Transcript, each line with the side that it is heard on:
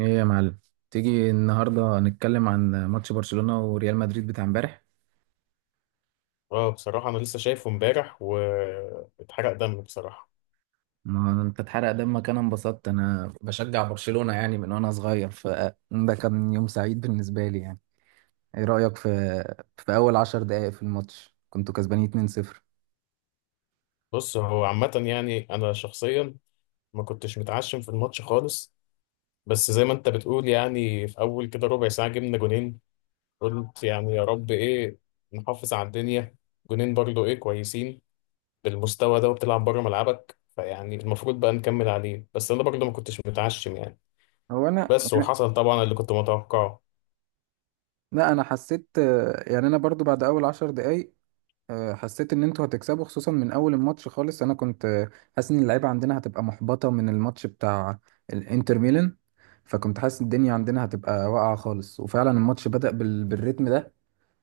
right: ايه يا معلم؟ تيجي النهارده نتكلم عن ماتش برشلونة وريال مدريد بتاع امبارح؟
left: اه بصراحة أنا لسه شايفه امبارح واتحرق دم بصراحة.
right: ما انت اتحرق دمك، انا انبسطت. انا بشجع برشلونة يعني من وانا صغير، فده كان يوم سعيد بالنسبة لي يعني. ايه رأيك في اول عشر دقائق في الماتش كنتوا كسبانين 2-0؟
left: بص هو عامة، يعني أنا شخصيا ما كنتش متعشم في الماتش خالص. بس زي ما أنت بتقول يعني في أول كده ربع ساعة جبنا جونين. قلت يعني يا رب إيه، نحافظ على الدنيا. جونين برضو إيه كويسين، بالمستوى ده وبتلعب بره ملعبك فيعني المفروض بقى نكمل عليه، بس أنا برضو ما كنتش متعشم يعني.
right: هو انا
left: بس
right: أنا-
left: وحصل طبعا اللي كنت متوقعه.
right: لا، انا حسيت. يعني انا برضو بعد اول عشر دقائق حسيت ان انتوا هتكسبوا، خصوصا من اول الماتش خالص. انا كنت حاسس ان اللعيبه عندنا هتبقى محبطه من الماتش بتاع الانتر ميلان. فكنت حاسس الدنيا عندنا هتبقى واقعه خالص، وفعلا الماتش بدأ بالريتم ده.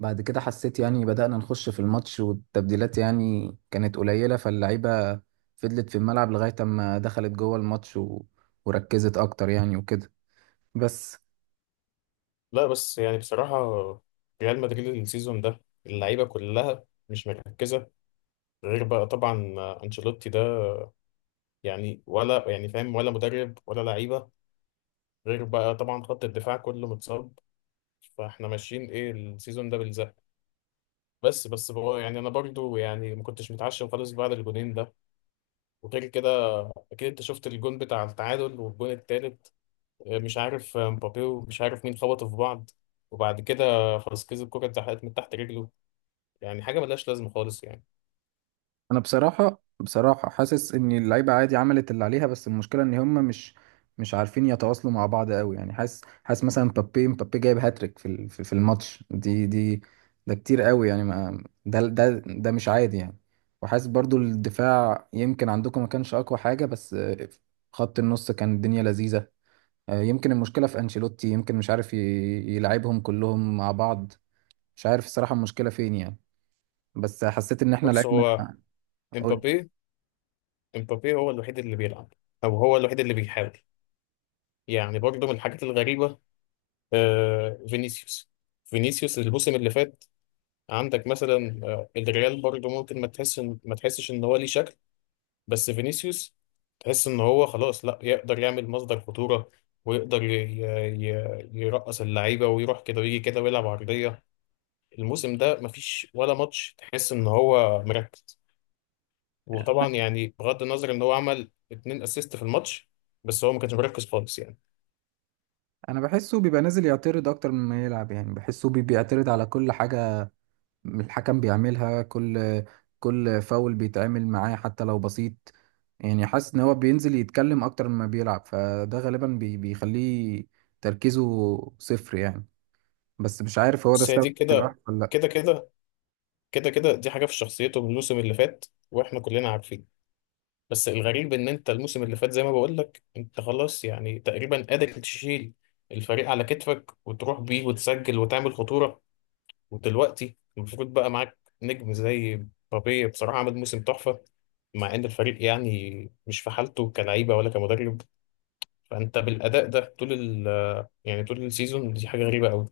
right: بعد كده حسيت يعني بدأنا نخش في الماتش، والتبديلات يعني كانت قليله، فاللعيبه فضلت في الملعب لغايه اما دخلت جوه الماتش وركزت اكتر يعني وكده بس.
left: لا بس يعني بصراحة، ريال مدريد السيزون ده اللعيبة كلها مش مركزة، غير بقى طبعا أنشيلوتي ده، يعني ولا يعني فاهم ولا مدرب ولا لعيبة، غير بقى طبعا خط الدفاع كله متصاب، فاحنا ماشيين ايه السيزون ده بالزق. بس بقى، يعني انا برضو يعني ما كنتش متعشم خالص بعد الجونين ده. وغير كده، اكيد انت شفت الجون بتاع التعادل والجون التالت. مش عارف مبابي ومش عارف مين خبطوا في بعض، وبعد كده خلاص كذا الكرة اتزحلقت من تحت رجله، يعني حاجه ملهاش لازمه خالص يعني.
right: انا بصراحه حاسس ان اللعيبه عادي عملت اللي عليها، بس المشكله ان هم مش عارفين يتواصلوا مع بعض قوي. يعني حاسس مثلا، مبابي جايب هاتريك في ال- في في الماتش دي ده كتير قوي. يعني ما ده مش عادي يعني. وحاسس برضو الدفاع يمكن عندكم ما كانش اقوى حاجه، بس خط النص كان الدنيا لذيذه. يمكن المشكله في انشيلوتي، يمكن مش عارف يلعبهم كلهم مع بعض. مش عارف الصراحه المشكله فين يعني، بس حسيت ان احنا
left: بص
right: لعبنا.
left: هو،
right: قول.
left: امبابي امبابي هو الوحيد اللي بيلعب، او هو الوحيد اللي بيحاول. يعني برضه من الحاجات الغريبه، آه فينيسيوس فينيسيوس الموسم اللي فات، عندك مثلا الريال برضه ممكن ما تحسش ان هو ليه شكل. بس فينيسيوس تحس ان هو خلاص لا يقدر يعمل مصدر خطوره، ويقدر يرقص اللعيبه ويروح كده ويجي كده ويلعب عرضيه. الموسم ده مفيش ولا ماتش تحس ان هو مركز، وطبعا يعني بغض النظر ان هو عمل اتنين اسيست في الماتش، بس هو ما كانش مركز خالص يعني.
right: انا بحسه بيبقى نازل يعترض اكتر مما يلعب. يعني بحسه بيعترض على كل حاجة. الحكم بيعملها، كل فاول بيتعمل معاه حتى لو بسيط. يعني حاسس ان هو بينزل يتكلم اكتر مما بيلعب، فده غالبا بيخليه تركيزه صفر يعني. بس مش عارف هو ده
left: بس هي
right: السبب
left: دي
right: هيبقى
left: كده
right: ولا لا.
left: كده كده كده كده، دي حاجه في شخصيته من الموسم اللي فات واحنا كلنا عارفين. بس الغريب ان انت الموسم اللي فات زي ما بقول لك انت خلاص يعني تقريبا قادر تشيل الفريق على كتفك وتروح بيه وتسجل وتعمل خطوره. ودلوقتي المفروض بقى معاك نجم زي مبابي، بصراحه عمل موسم تحفه، مع ان الفريق يعني مش في حالته كلعيبه ولا كمدرب. فانت بالاداء ده طول ال يعني طول السيزون دي حاجه غريبه قوي.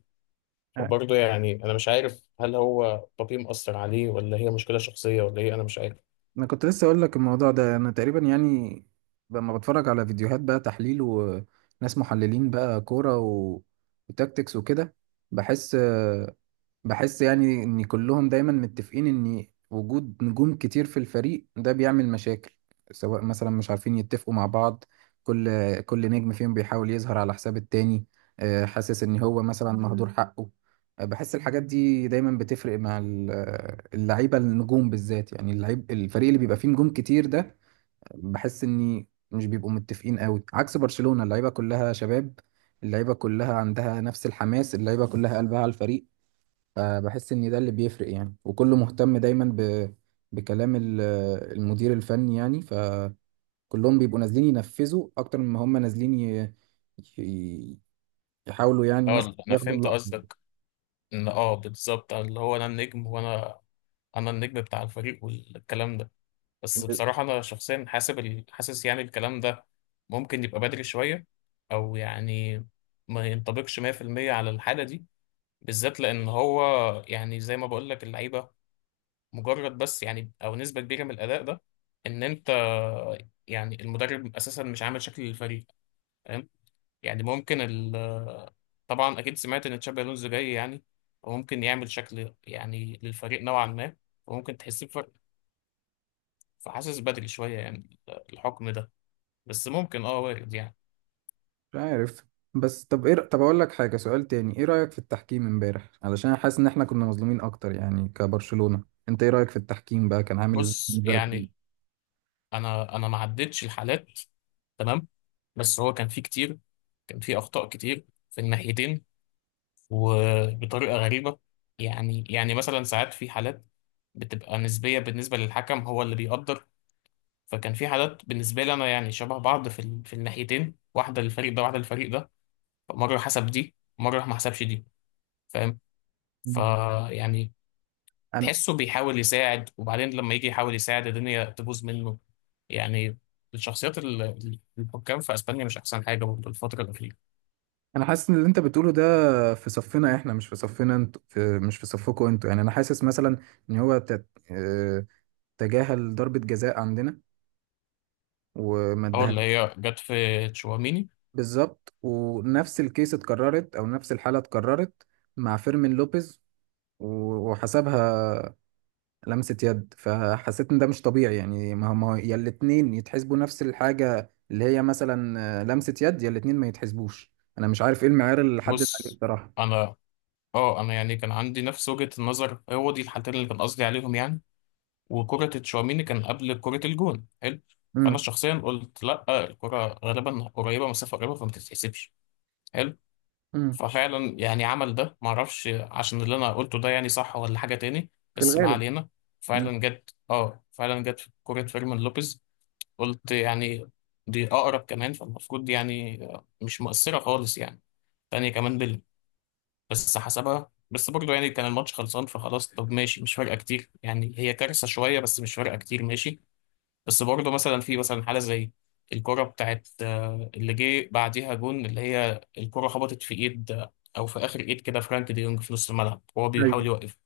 right: آه،
left: فبرضه يعني انا مش عارف هل هو بابي مأثر عليه ولا هي مشكله شخصيه ولا ايه، انا مش عارف.
right: انا كنت لسه اقول لك الموضوع ده. انا تقريبا يعني، لما بتفرج على فيديوهات بقى تحليل وناس محللين بقى كورة وتكتكس وكده، بحس بحس يعني ان كلهم دايما متفقين ان وجود نجوم كتير في الفريق ده بيعمل مشاكل. سواء مثلا مش عارفين يتفقوا مع بعض، كل نجم فيهم بيحاول يظهر على حساب التاني. حاسس ان هو مثلا مهدور حقه. بحس الحاجات دي دايما بتفرق مع اللعيبة النجوم بالذات. يعني اللعيب الفريق اللي بيبقى فيه نجوم كتير ده، بحس ان مش بيبقوا متفقين قوي، عكس برشلونة، اللعيبة كلها شباب، اللعيبة كلها عندها نفس الحماس، اللعيبة كلها قلبها على الفريق. فبحس ان ده اللي بيفرق يعني، وكله مهتم دايما بكلام المدير الفني يعني. فكلهم بيبقوا نازلين ينفذوا اكتر مما هم نازلين ي- يحاولوا يعني
left: اه
right: مثلا
left: انا
right: ياخدوا
left: فهمت
right: اللقطة.
left: قصدك، ان بالظبط اللي هو انا النجم، وانا النجم بتاع الفريق والكلام ده. بس
right: مش
left: بصراحه انا شخصيا حاسس يعني الكلام ده ممكن يبقى بدري شويه، او يعني ما ينطبقش 100% على الحاله دي، بالذات لان هو يعني زي ما بقول لك اللعيبه. مجرد بس يعني او نسبه كبيره من الاداء ده ان انت يعني المدرب اساسا مش عامل شكل للفريق، فاهم؟ يعني ممكن ال طبعا اكيد سمعت ان تشابي الونزو جاي يعني، وممكن يعمل شكل يعني للفريق نوعا ما، وممكن تحس بفرق. فحاسس بدري شويه يعني الحكم ده، بس ممكن وارد يعني.
right: عارف. بس طب ايه، طب اقول لك حاجة. سؤال تاني، ايه رأيك في التحكيم امبارح؟ علشان حاسس ان احنا كنا مظلومين اكتر، يعني كبرشلونة. انت ايه رأيك في التحكيم بقى، كان عامل ازاي
left: بص
right: بالنسبة لك؟
left: يعني انا ما عدتش الحالات، تمام، بس هو كان في اخطاء كتير في الناحيتين وبطريقة غريبة. يعني مثلا ساعات في حالات بتبقى نسبية بالنسبة للحكم، هو اللي بيقدر. فكان في حالات بالنسبة لي أنا يعني شبه بعض في الناحيتين، واحدة للفريق ده واحدة للفريق ده، مرة حسب دي مرة ما حسبش دي، فاهم؟ فيعني
right: انا
left: تحسه بيحاول يساعد، وبعدين لما يجي يحاول يساعد الدنيا تبوظ منه يعني. الشخصيات الحكام في اسبانيا مش احسن حاجه برضه الفتره الاخيره.
right: انا حاسس ان اللي انت بتقوله ده في صفنا احنا، مش في صفنا انت، مش في صفكم انتوا. يعني انا حاسس مثلا ان هو تت... آه، تجاهل ضربة جزاء عندنا وما
left: اول
right: اداها.
left: اللي هي جت في تشواميني.
right: بالظبط، ونفس الكيس اتكررت، او نفس الحالة اتكررت مع فيرمين لوبيز وحسبها لمسة يد. فحسيت ان ده مش طبيعي يعني. ما هم يا الاتنين يتحسبوا نفس الحاجة، اللي هي مثلا لمسة يد، يا الاتنين ما يتحسبوش. انا مش عارف ايه المعيار اللي حدد عليه
left: بص
right: بصراحة.
left: انا اه انا يعني كان عندي نفس وجهة النظر، هو دي الحالتين اللي كان قصدي عليهم يعني. وكرة تشواميني كان قبل كرة الجون، حلو، فانا
right: امم
left: شخصيا قلت لا الكرة غالبا قريبة، مسافة قريبة، فما تتحسبش، حلو.
right: امم
left: ففعلا يعني عمل ده، معرفش عشان اللي انا قلته ده يعني صح ولا حاجة تاني،
right: في
left: بس ما
right: الغالب.
left: علينا.
right: إمم.
left: فعلا جت في كرة فيرمين لوبيز، قلت يعني دي اقرب كمان فالمفروض دي يعني مش مؤثرة خالص يعني، تانية كمان، بس حسبها. بس برضه يعني كان الماتش خلصان فخلاص، طب ماشي، مش فارقه كتير، يعني هي كارثه شويه بس مش فارقه كتير، ماشي. بس برضه في مثلا حاله زي الكره بتاعت اللي جه بعديها جون، اللي هي الكره خبطت في ايد، او في اخر ايد كده، فرانك دي يونج في نص الملعب وهو
right: ايوه.
left: بيحاول يوقف.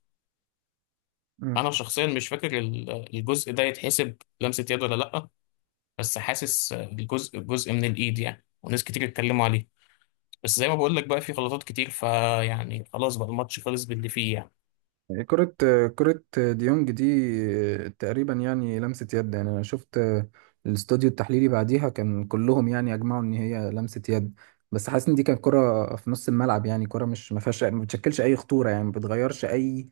right: مم.
left: انا شخصيا مش فاكر الجزء ده يتحسب لمسه يد ولا لا، بس حاسس جزء من الايد يعني، وناس كتير اتكلموا عليه، بس زي ما بقول لك بقى في غلطات كتير فيعني خلاص بقى الماتش خلص باللي فيه يعني.
right: كرة كرة ديونج دي تقريبا يعني لمسة يد. يعني انا شفت الاستوديو التحليلي بعديها كان كلهم يعني اجمعوا ان هي لمسة يد. بس حاسس ان دي كانت كرة في نص الملعب، يعني كرة مش ما فيهاش، ما بتشكلش اي خطورة، يعني ما بتغيرش اي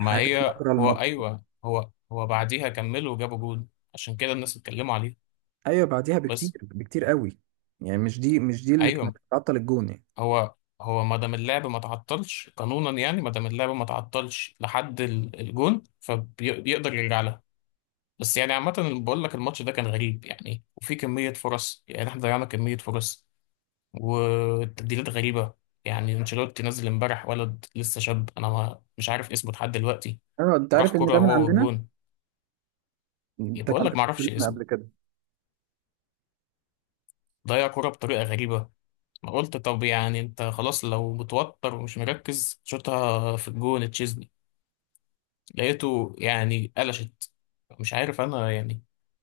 left: ما
right: في
left: هي
right: مجرى
left: هو
right: الماتش.
left: ايوه، هو بعديها كملوا وجابوا جول، عشان كده الناس اتكلموا عليه.
right: ايوه، بعديها بكتير
left: بس
right: بكتير قوي. يعني مش دي اللي كانت
left: ايوه،
right: بتعطل الجون يعني.
left: هو هو ما دام اللعب ما تعطلش قانونا يعني، ما دام اللعب ما تعطلش لحد الجون فبيقدر يرجع لها. بس يعني عامة بقول لك الماتش ده كان غريب يعني، وفي كمية فرص، يعني احنا ضيعنا كمية فرص، والتبديلات غريبة. يعني انشيلوتي نزل امبارح ولد لسه شاب، انا ما مش عارف اسمه لحد دلوقتي،
right: ايوه، انت
left: راح
right: عارف ان
left: كرة
right: ده من
left: هو
right: عندنا،
left: والجون،
right: ده
left: بقول
right: كان
left: لك
right: في
left: ما اعرفش
right: برشلونة
left: اسمه،
right: قبل كده.
left: ضيع كرة بطريقة غريبة، ما قلت طب يعني انت خلاص لو متوتر ومش مركز شوطها في الجون تشيزني، لقيته يعني قلشت، مش عارف انا يعني.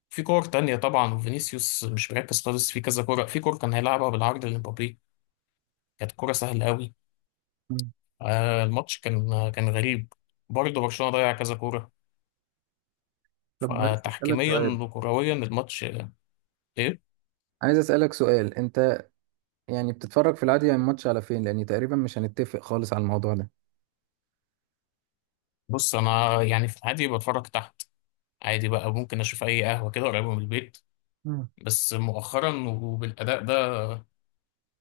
left: في كور تانية طبعا، وفينيسيوس مش مركز خالص في كذا كورة، في كور كان هيلعبها بالعرض لمبابي، كانت كورة سهلة قوي.
right: مم.
left: الماتش كان غريب، برضه برشلونة ضيع كذا كورة،
right: طب عايز اسالك
left: فتحكيميا
right: سؤال
left: وكرويا الماتش ايه؟
right: عايز اسالك سؤال انت يعني بتتفرج في العادي يعني الماتش على فين؟ لاني تقريبا مش هنتفق خالص على الموضوع ده.
left: بص انا يعني في العادي بتفرج تحت عادي بقى، ممكن اشوف اي قهوة كده قريبة من البيت،
right: مم.
left: بس مؤخرا وبالاداء ده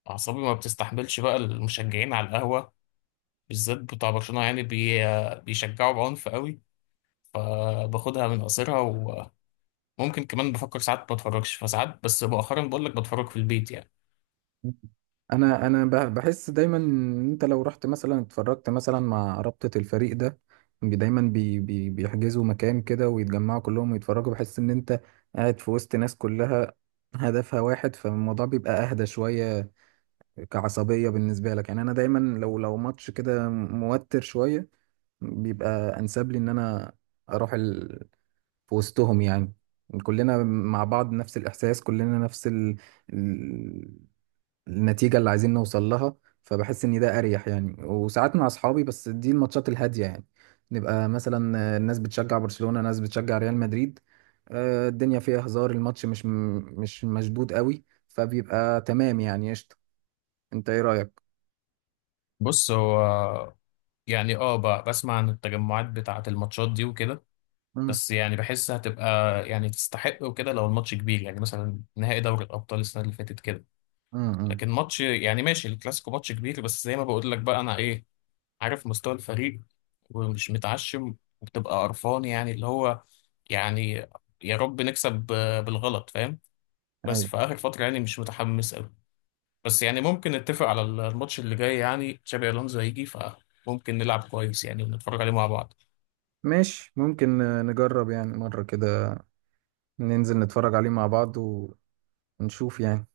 left: أعصابي ما بتستحملش بقى المشجعين على القهوة، بالذات بتاع برشلونة، يعني بيشجعوا بعنف قوي، فباخدها من قصيرها، وممكن كمان بفكر ساعات ما اتفرجش فساعات، بس مؤخرا بقول لك بتفرج في البيت يعني.
right: انا بحس دايما ان انت لو رحت مثلا اتفرجت مثلا مع رابطة الفريق ده، بي- دايما بي بي بيحجزوا مكان كده ويتجمعوا كلهم ويتفرجوا، بحس ان انت قاعد في وسط ناس كلها هدفها واحد، فالموضوع بيبقى اهدى شوية كعصبية بالنسبة لك يعني. انا دايما، لو ماتش كده موتر شوية، بيبقى انسب لي ان انا اروح في وسطهم يعني. كلنا مع بعض نفس الإحساس، كلنا نفس ال- النتيجة اللي عايزين نوصل لها. فبحس إن ده أريح يعني. وساعات مع أصحابي، بس دي الماتشات الهادية يعني، نبقى مثلا ناس بتشجع برشلونة، ناس بتشجع ريال مدريد، الدنيا فيها هزار، الماتش مش مشدود قوي، فبيبقى تمام يعني، قشطة. أنت إيه رأيك؟
left: بص هو يعني بسمع عن التجمعات بتاعة الماتشات دي وكده،
right: مم.
left: بس يعني بحس هتبقى، يعني تستحق وكده لو الماتش كبير، يعني مثلا نهائي دوري الأبطال السنة اللي فاتت كده.
right: مم. مم.
left: لكن ماتش يعني ماشي، الكلاسيكو ماتش كبير، بس زي ما بقول لك بقى أنا إيه عارف مستوى الفريق، ومش متعشم، وبتبقى قرفان يعني اللي هو يعني يا رب نكسب بالغلط، فاهم؟ بس
right: أيوة.
left: في آخر فترة يعني مش متحمس قوي، بس يعني ممكن نتفق على الماتش اللي جاي يعني تشابي ألونزو هيجي فممكن نلعب كويس يعني ونتفرج عليه مع بعض.
right: ماشي، ممكن نجرب يعني مرة كده، ننزل نتفرج عليه مع بعض، ونشوف يعني.